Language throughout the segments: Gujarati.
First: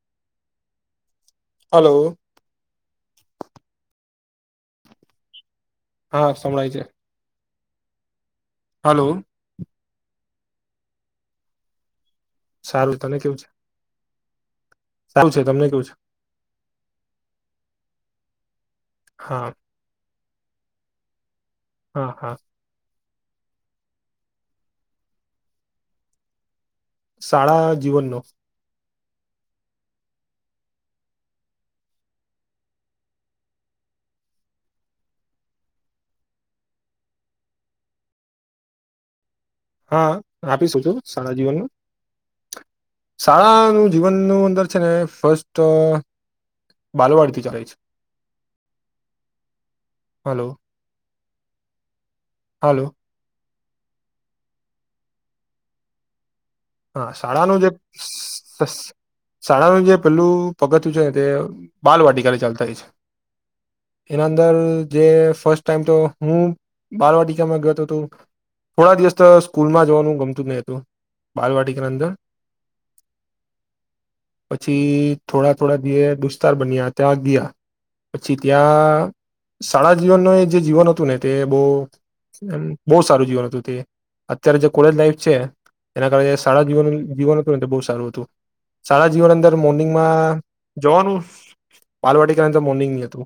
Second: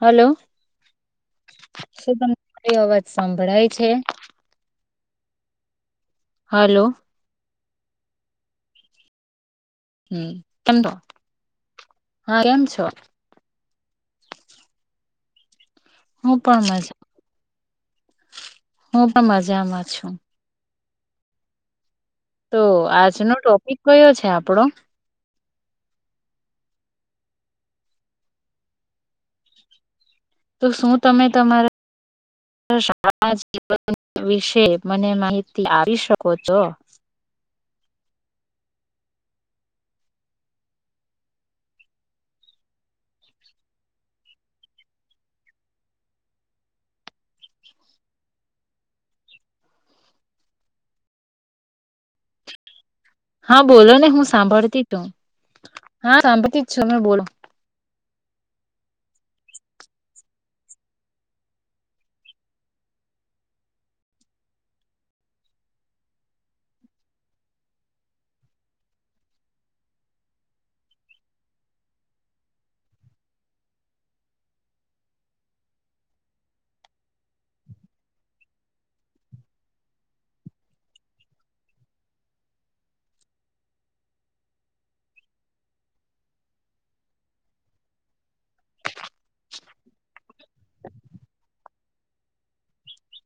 હલો હલો કંઈ અવાજ સાંભળાય છે. હા સંભળાય છે. હલો હલો હમ તમ તો સારું તને કેવું છે. સું છે તમને કેવું છે. હું પણ મજા હું પણ હા મજામાં છું. હા હા તો આજ આજનો ટોપિક કયો છે આપડો શાળા જીવનનો તો શું તમે તમારા શાળાના જીવન વિશે મને માહિતી આપી શકો છો. હા આપી શકુ શાળા જીવનનું શાળાનું જીવનનું અંદર છે ને ફસ્ટ બાલવાડીથી ચાલે છે હલો હાલો હા બોલો ને હું સાંભળતી તું હા સાંભ હા શાળાનું જે શાળાનું જે પેલું પગથયું છે ને તે બાલવાટિકાને ચાલતા હોય છે એના અંદર જે ફર્સ્ટ ટાઈમ તો હું બાલવાટિકામાં ગયો હતો હતો થોડા દિવસ તો સ્કૂલમાં જવાનું ગમતું જ નય હતું. બાલવાટીકાની અંદર પછી થોડા થોડા ધીરે દુસ્તાર બન્યા ત્યાં ગયા પછી ત્યાં શાળા જીવનનું જે જીવન હતું ને તે બો બોવ સારું જીવન હતું તે અત્યારે જે કોલેજ લાઈફ છે. એના કારણે શળા જીવન જીવન હતું ને તો બોવ સારું હતું શાળા જીવન અંદર મોર્નિંગમાં જવાનું બાલવાટીકાની તો મોર્નિંગની હતું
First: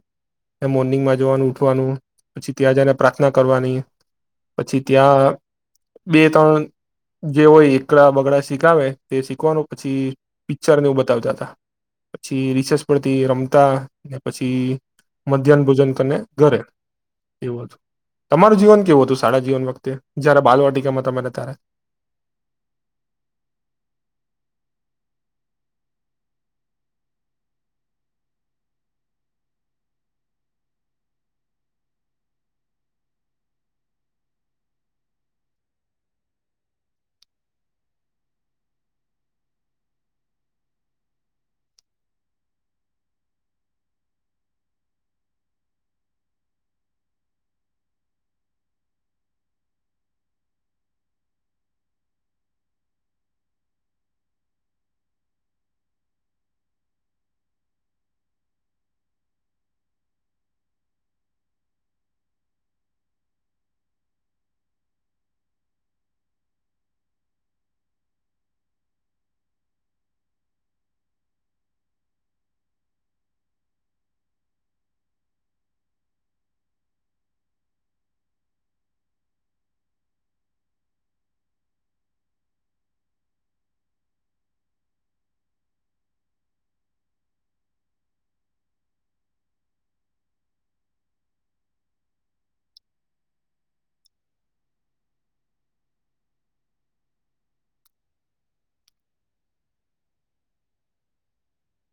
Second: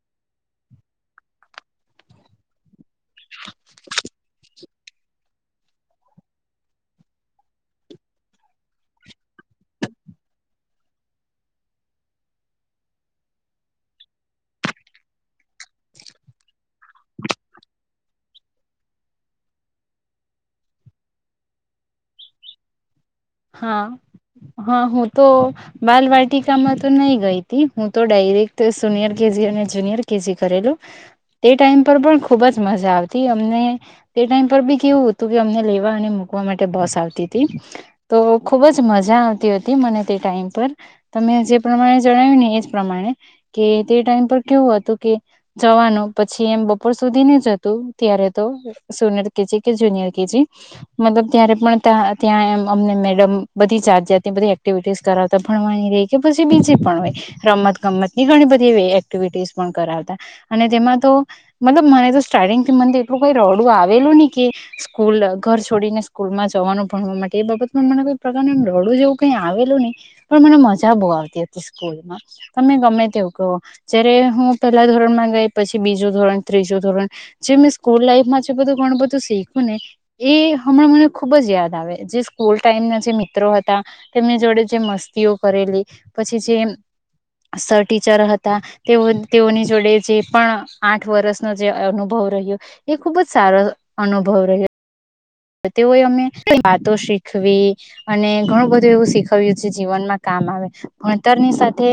મોર્નિંગમાં જવાનું ઉઠવાનું પછી ત્યાં જઈને પ્રાર્થના કરવાની પછી ત્યાં બે ત્રણ જે હોય એકળા બગડા શીખાવે તે શીખવાનું પછી પિક્ચરને એવું બતાવતા હતા પછી રીસેસ પરથી રમતા ને પછી મધ્યાહન ભોજન કરીને ઘરે એવું હતું તમારું જીવન કેવું હતું સારા જીવન વખતે જયારે બાલવાટિકામાં તમારે તારે હા હા હું તો બાલવાટિકામાં તો નહી ગઈ હતી હું તો ડાયરેક્ટ સનિયર કેજી અને જુનિયર કેજી કરેલું તે ટાઈમ પર પણ ખુબ જ મજા આવતી અમને તે ટાઈમ પર બી કેવું હતું કે અમને લેવા અને મૂકવા માટે બસ આવતી હતી. તો ખુબ જ મજા આવતી હતી મને તે ટાઈમ પર તમે જે પ્રમાણે જણાવ્યું ને એજ પ્રમાણે કે તે ટાઈમ પર કેવું હતું કે જવાનું પછી એમ બપોર સુધી ન જ હતું ત્યારે તો સોનિયર કેજી કે જુનિયર કેજી મતલબ ત્યારે પણ ત્યાં એમ અમને મેડમ બધી જાત જાતની બધી એક્ટિવિટીસ કરાવતા ભણવાની રહી કે પછી બીજી પણ હોય રમતગમતની ઘણી બધી એક્ટિવિટીસ પણ કરાવતા અને તેમાં તો મતલબ મને તો સ્ટાર્ટિંગ થી મને એટલું કોઈ રડું આવેલું નહીં કે સ્કૂલ ઘર છોડીને સ્કૂલમાં જવાનું ભણવા માટે એ બાબત મને કોઈ પ્રકારનું રડું જેવું કઈ આવેલું નહીં પણ મને મજા બહુ આવતી હતી સ્કૂલમાં તમે ગમે તેવું કહો જયારે હું પહેલા ધોરણમાં ગઈ પછી બીજું ધોરણ, ત્રીજું ધોરણ જે મેં સ્કૂલ લાઈફમાં છે બધું ઘણું બધું શીખું ને એ હમણાં મને ખુબ જ યાદ આવે. જે સ્કૂલ ટાઈમના જે મિત્રો હતા તેમની જોડે જે મસ્તીઓ કરેલી પછી જે સર ટીચર હતા તેઓ તેઓની જોડે જે પણ આઠ વર્ષનો જે અનુભવ રહ્યો એ ખુબ જ સારો અનુભવ રહ્યો. તેઓએ અમે વાતો શીખવી અને ઘણું બધું એવું શીખવ્યું છે જીવનમાં કામ આવે ભણતરની સાથે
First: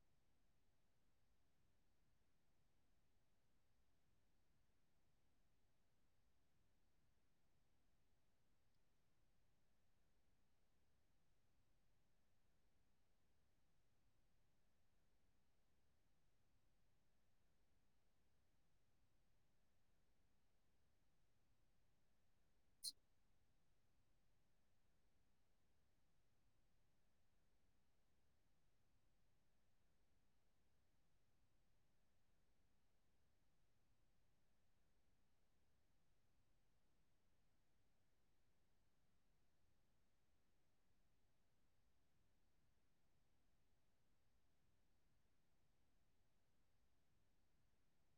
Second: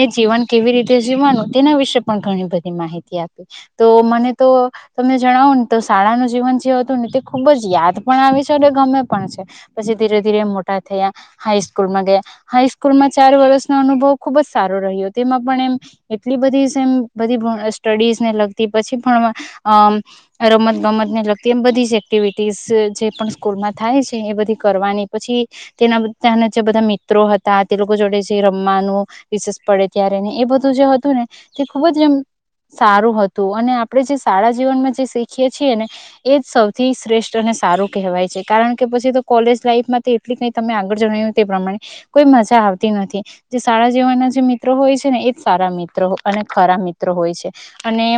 એ જીવન કેવી રીતે જીવવાનું તેના વિશે પણ ઘણી બધી માહિતી આપી તો મને તો તમે જણાવુ ને તો શાળાનું જીવન જે હતું ને તે ખુબ જ યાદ પણ આવે છે અને ગમે પણ છે પછી ધીરે-ધીરે મોટા થયા હાઈસ્કૂલમાં ગયા હાઈસ્કૂલ માં ચાર વર્ષનો અનુભવ ખુબ જ સારો રહ્યો તેમાં પણ એમ એટલી બધી એમ બધી સ્ટડીઝને લગતી પછી પણ રમતગમત ને લગતી એમ બધી જ એક્ટિવિટી સ જે પણ સ્કૂલમાં થાય છે એ બધી કરવાની પછી તેના ત્યાના જે બધા મિત્રો હતા તે લોકો જોડે જે રમવાનું વિશેષ પડે ત્યારેને એ બધું જે હતું ને તે ખુબ જ એમ સારું હતું અને આપણે જે શાળા જીવનમાં જે શીખીએ છીએ ને એ જ સૌથી શ્રેષ્ઠ સારું કહેવાય છે કારણ કે પછી તો કોલેજ લાઈફમાં એટલી કઈ તમે આગળ જણાવ્યું તે પ્રમાણે કોઈ મજા આવતી નથી જે શાળા જીવનના જે મિત્રો હોય છે ને એજ સારા મિત્રો અને ખરા મિત્ર હોય છે અને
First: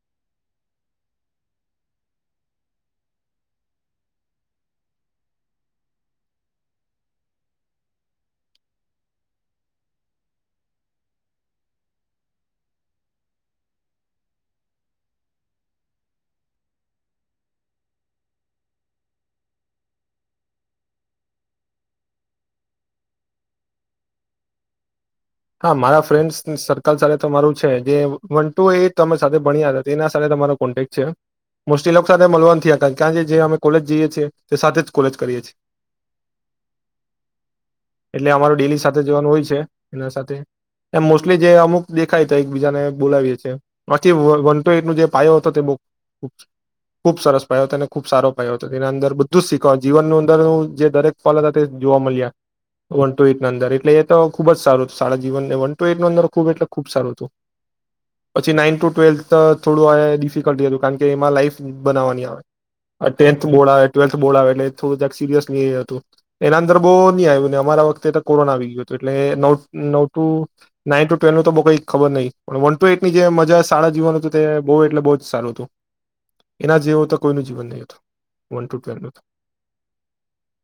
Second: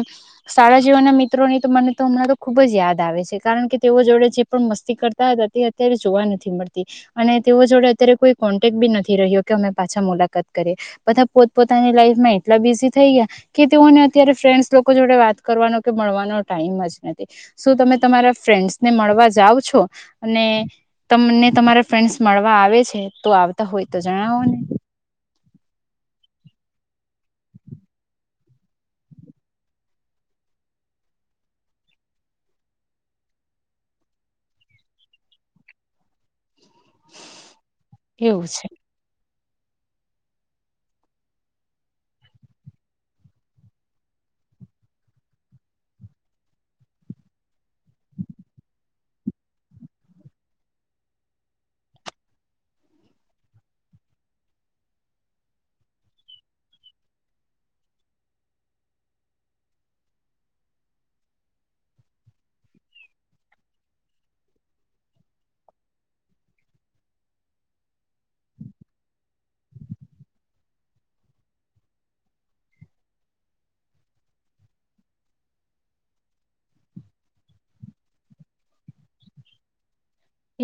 શાળા જીવનના મિત્રોની તો મને તો હમણાં તો ખુબ જ યાદ આવે છે કારણ કે તેઓ જોડે જે પણ મસ્તી કરતા હતા તે અત્યારે જોવા નથી મળતી અને તેઓ જોડે અત્યારે કોઈ કોન્ટેક બી નથી રહ્યો કે અમે પાછા મુલાકાત કરીએ બધા પોતપોતાની લાઈફમાં એટલા બિઝી થઈ ગયા કે તેઓને અત્યારે ફ્રેન્ડસ લોકો જોડે વાત કરવાનો કે મળવાનો ટાઈમ જ નથી શું તમે તમારા ફ્રેન્ડસ ને મળવા જાવ છો અને તમને તમારા ફ્રેન્ડસ મળવા આવે છે? તો આવતા હોય તો જણાવોને. હા મારા ફ્રેન્ડ્સ સર્કલ સાથે તમારું છે જે વન ટુ એ અમે સાથે ભણ્યા હતા તેના સાથે તમારો કોન્ટેક્ટ છે મુસ્ટિલોક સાથે મલવાન થયા હતા કારણ કે જે અમે કોલેજ જઈએ છીએ તે સાથે જ કોલેજ કરીએ છીએ. એટલે એવું અમારું છે ડેલી સાથે જવાનું હોય છે. છે. એના સાથે એમ મોસ્ટલી જે અમુક દેખાય તો એકબીજાને બોલાવીએ છીએ આથી વન ટુ એઈટનો જે પાયો હતો તે બહુ ખબ ખૂબ સરસ પાયો હતો અને ખૂબ સારો પાયો હતો તેના અંદર બધું જ શીખવા જીવનનું અંદરનું જે દરેક ફલ હતા તે જોવા મલયા વન ટુ એઈટના અંદર એટલે એ તો ખૂબ જ સારું સારા જીવનને વન ટુ એઈટના અંદર ખૂબ એટલે ખૂબ સારું હતું પછી નાઇન્થ ટુ ટ્વેલ્થ થોડું આ ડિફિકલ્ટી હતું કારણ કે એમાં લાઈફ બનાવવાની આવે ટેન્થ બોર્ડ આવે, ટ્વેલ્થ બોર્ડ આવે એટલે થોડું જ્યાંક સિરિયસલી હતું એના અંદર બહુ નહીં આવ્યુંને અમારા વખતે તો કોરોના આવી ગયો હતો એટલે એ નવ નવ ટુ નાઈન ટુ ટ્વેલ નું તો બહુ કઈ ખબર નહીં પણ વન ટુ એટની જે મજા શાળા જીવન હતું તે બહુ એટલે બહુ જ સારું હતું એના જેવું તો કોઈનું જીવન નહીં હતું વન ટુ ટ્વેલનુ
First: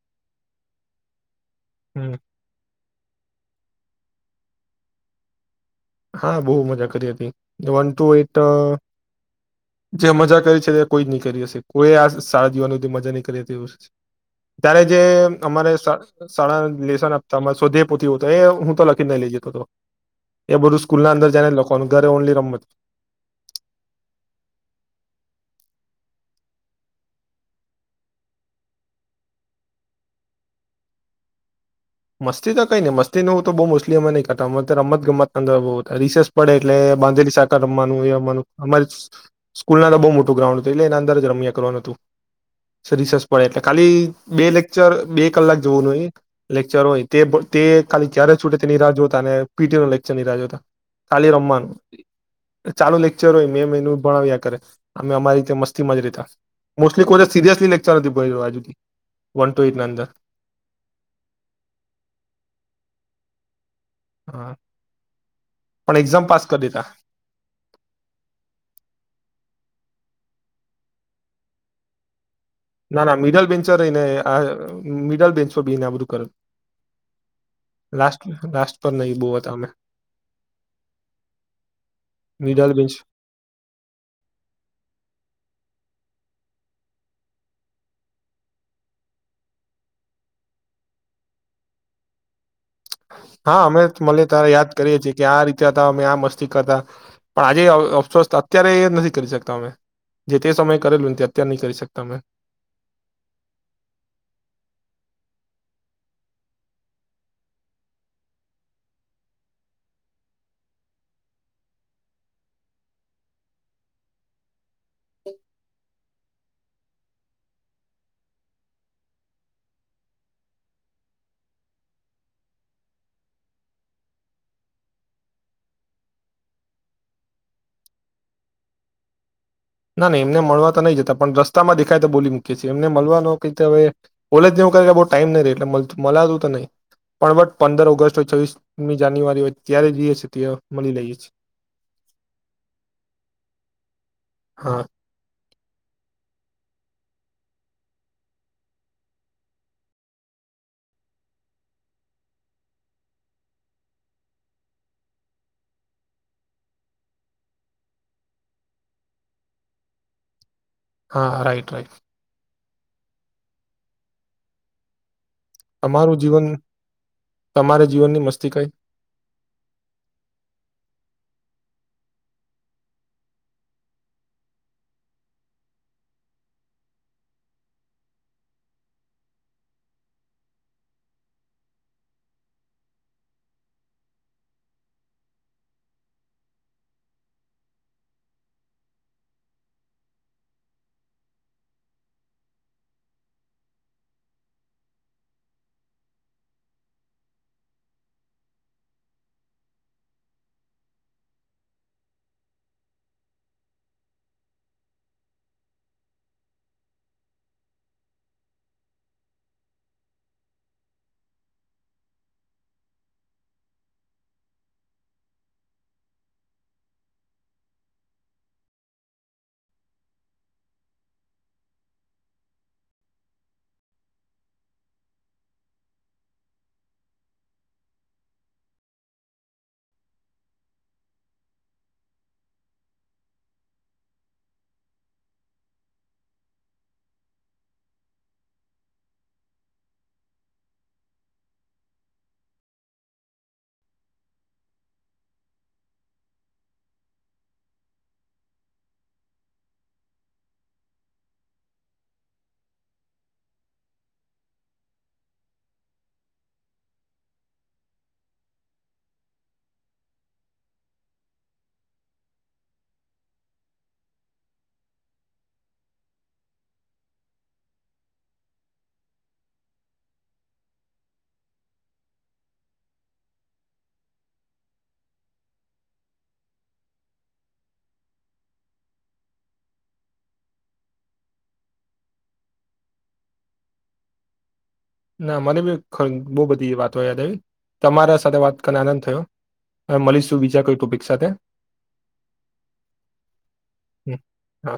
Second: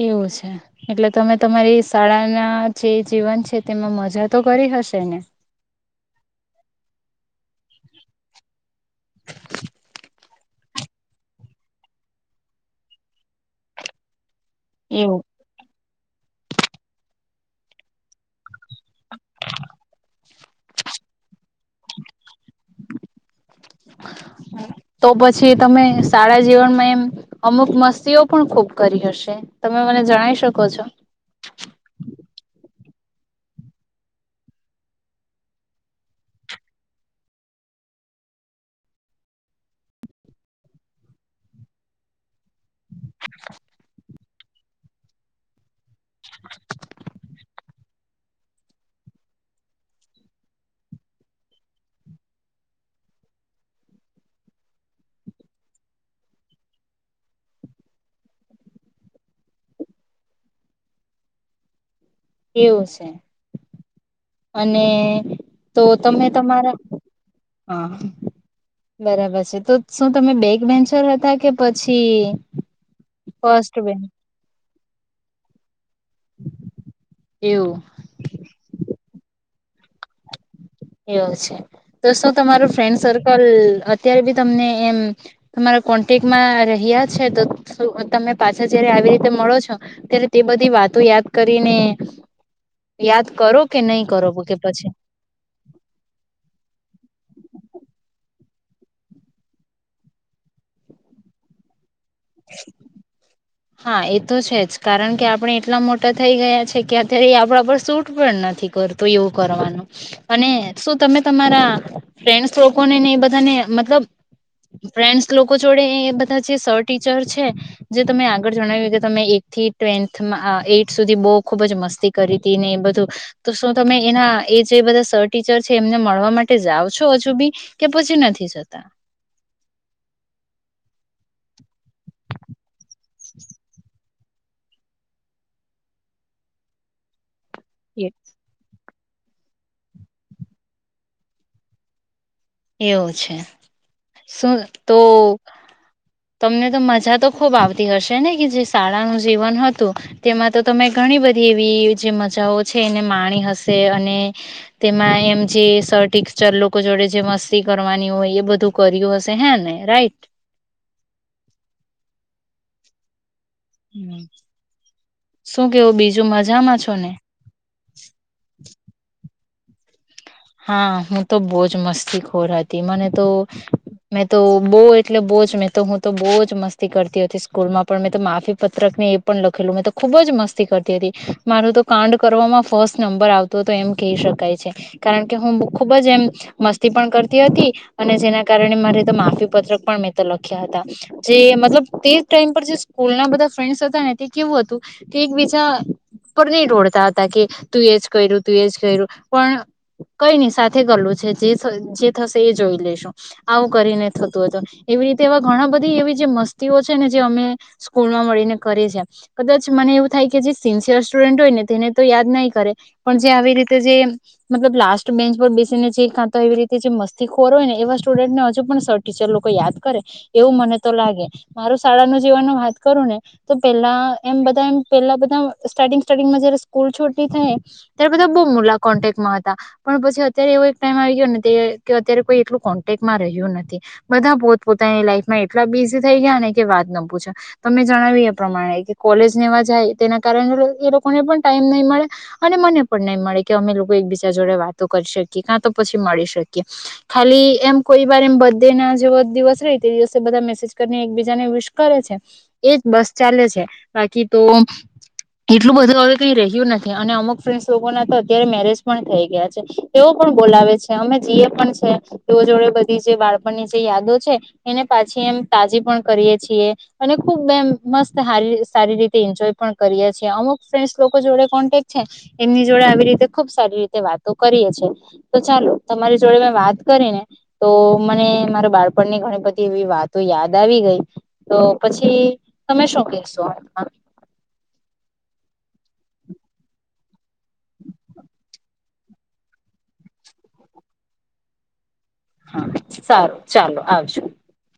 એવું છે એટલે તમે તમારી હમ શાળાના જે જીવન છે તેમાં મ જા તો કરી હશે ને? હા બહુ મજા કરી હતી વન ટુ એટ જે મજા કરી છે તે કોઈ જ નહીં કરી હશે કોઈએ આ શાળા જીવનની મજા નહીં કરી હતી. ત્યારે જે એવું અમારે શાળામાં જે લેેશન આપતા અમારે સ્વધયાયપોથી હોતા હૈ એ હું તો લખી જ નઈ લઈ જતો હતો. બધું સ્કૂલના અંદર જાઈને જ લોકો ઘરે ઓનલી રમ તો પછી તમે શાળા જીવનમાં એમ અમુક મસ્તીઓ પણ ખૂબ કરી હશે તમે મને જણાઈ શકો છો? મસ્તી તો કઈ નહીં મસ્તી નું તો બહુ મોસ્ટલી અમે નહીં કરતા અમે રમતગમત અંદર બહુ રીસેસ પડે એટલે બાંધેલી શાખા રમવાનું એ રમવાનું અમારી સ્કૂલના અંદર બહુ મોટું ગ્રાઉન્ડ હતું એટલે એના અંદર જ રમ્યા કરવાનું હતું. રિસેસ પડે એટલે ખાલી બે લેક્ચર બે કલાક જોવાનું એ લેક્ચર હોય તે તે ખાલી ક્યારે છૂટે તે રાહ જોતા અને પીટીનો લેક્ચરની રાહ જોતા ખાલી રમવાનું, ચાલુ લેક્ચર હોય મેમ એમનું ભણાવ્યા કરે અમે અમારી મસ્તીમાં જ રેહતા મોસ્ટલી કોઈને સિરિયસલી લેક્ચર નથી ભર્યો આજુ હુધી વન ટુ એટના અંદર. એવું છે. હા અને તો પણ એક્ઝામ તમે પાસ કરી તમારા દેતા હા બરાબર છે તો શું તમે બેગ બેન્ચર હતા કે પછી ના ના મિડલ ફર્સ્ટ બેન્ચર રહીને બેન્ચ આ મિડલ બેન્ચો બીને આ બધું કર એવું લાસ્ટ લાસ્ટ નહીં બો હતા અમે એવ છે તો શું તમારો મિડલ બેન્ચ ફ્રેન્ડ સર્કલ અત્યારે બી તમને એમ તમારો કોન્ટેક મા રહ્યા છે તો તમે પાછા જયારે આવી રીતે મળો છો ત્યારે તે બધી વાતો યાદ કરીને યાદ હા કરો કે અમે નહી મલિયે કરો તારે કે યાદ પછી કરીએ છીએ કે આ રીતે હતા અમે આ મસ્તી કરતા પણ આજે અફસોસ અત્યારે એ નથી કરી શકતા અમે જે તે સમય કરેલું નથી અત્યારે નહી કરી શકતા અમે [inaudible] હા એ તો છે જ કારણ કે આપણે એટલા મોટા થઈ ગયા છે કે અત્યારે એ આપણા પર શૂટ પણ નથી કરતુ એવું કરવાનું અને શું તમે તમારા ફ્રેન્ડસ લોકોને ને એ બધાને મતલબ ફ્રેન્ડસ લોકો જોડે એ બધા જે સર ટીચર છે જે તમે આગ જણાવ્યું કે તમે એ થી ટવેન્થમાં એથ સુધી બહુ ખુબ જ મસ્તી કરી હતી ને એ બધું તો શું તમે એના એ જે બધા સર ટીચર છે એમને મળવા માટે જાઓ છો હજુ બી કે પછી નથી જતા ના ના એમને મળવા તો નહી જતા પણ રસ્તામાં દેખાય તો બોલી મૂકીએ છીએ એમને મળવાનો ક હવે બોલે જ નવું કરે કે બહુ ટાઈમ નહીં ર એટલે મળતું તો નહીં પણ બટ પંદર ઓગસ્ટ હોય છવીસ ની જાન્યુઆરી હોય ત્યારે જઈ શકીયે ત્યારે મળી લઈએ છે એવું છે શું હા તો તમને તો મજા તો ખુબ આવતી હશે ને કે જે શાળાનું જીવન હતું તેમાં તો તમે ઘણી બધી એવી જે મજાઓ છે એને માણી હશે અને તેમાં એમ જે સર ટીચર લોકો જોડે જે મસ્તી કરવાની હોય એ બધું કર્યું હશે હે ને રાઈટ હા રાઈટ રાઈટ હમ્મ શું કેવું તમારું બીજું જીવન મજામાં છો ને તમારા જીવનની મસ્તી કઈ હા હું તો બહુ જ મસ્તીખોર હતી મને તો મેં તો બહુ એટલે બહુ જ મેં તો હું તો બહુજ મસ્તી કરતી હતી સ્કૂલમાં પણ મેં માફી પત્રક ને એ પણ લખેલું મેં તો ખુબ જ મસ્તી કરતી હતી મારું તો કાંડ કરવામાં ફર્સ્ટ નંબર આવતો હતો એમ કહી શકાય છે કારણ કે હું ખુબ જ એમ મસ્તી પણ કરતી હતી અને જેના કારણે મારે તો માફી પત્રક પણ મેં તો લખ્યા હતા જે મતલબ તે ટાઇમ પર જે સ્કૂલ ના બધા ફેન્ડ હતા ને તે કેવું હતું તે એક બીજા પર નહી ડોડતા હતા કે તું એજ કર્યું તું એજ કર્યું પણ કઈ નહી સાથે કરલું છે જે જે થશે એ જોઈ લેશું આવું કરીને થતું હતું એવી રીતે એવા ઘણા બધી એવી જે મસ્તીઓ છે ને જે અમે સ્કૂલમાં મળીને કરી છે કદાચ મને એવું થાય કે જે સિન્સિયર સ્ટુડન્ટ હોય ને તેને તો યાદ નહી કરે પણ જે આવી રીતે જે મતલબ લાસ્ટ બેન્ચ પર બેસીને જે કાં તો એવી રીતે જે મસ્તી ખોર હોય ને એવા સ્ટુડન્ટને હજુ પણ સર ટીચર લોકો યાદ કરે એવું મને તો લાગે મારૂ શાળાનુ જીવાનું વાત કરું ને તો પેલા એમ બધા એમ પેલા બધા સ્ટાર્ટિંગ સ્ટાર્ટિંગમાં જયારે સ્કૂલ છોટી થાય ત્યારે બધા બહુ મુલા કોન્ટેકમાં પણ પછી અત્યારે એવો એક ટાઈમ આવી ગયોને અત્યારે કોઈ એટલું કોટેગમાં રહ્યું નથી બધા પોત પોતાની લાઈફમાં એટલા બિઝી થઈ ગયા ને કે વાત ન પૂછ્યા તમે જણાવ્યું એ પ્રમાણે કે કોલેજ નેવા જાય તેના કારણે એ લોકોને પણ ટાઈમ નહી મળે અને મને પણ નહી મળે કે અમે લોકો બીજા જોડે વાતો કરી શકીએ કા તો પછી મળી શકીએ ખાલી એમ કોઈ વાર એમ બડેના જેવો દિવસ ર તે દિવસે બધા મેસેજ કરીને એકબીજાને વિશ કરે છે એજ બસ ચાલે છે બાકી તો એટલું બધું હવે કઈ રહ્યું નથી અને અમુક ફ્રેન્ડ લોકો ના તો અત્યારે મેરેજ પણ થય ગિયા છે તે ઓ પણ બોલાવે છે અમે જીએ પણ છે તેઓ જોડે બધી જે બાળપણની જે યાદો છે એને પાછી એમ તાજી પણ કરીએ છીએ અને ખુબ એમ મસ્ત હારી સારી રીતે એન્જોય પણ કરીએ છીએ અમુક ફેન્ડસ લોકો જોડે કોન્ટેક્ટ છે એમની જોડે આવી રીતે ખુબ સારી રીતે વાતો કરીએ છે તો ચાલો તમારી જોડે મેં વાત કરી ને તો મને માર બાળપણની ઘણી બધી એવી વાતો યાદ આવી ગઈ તો પછી તમે શું કશો ના મને બી બહુ બધી વાતો યાદ આવી તમારા સાથે વાત કરીને આનંદ થયો મળીશું બીજા કોઈ ટોપિક સાથે હા સારું ચાલો હમ. આવજો હા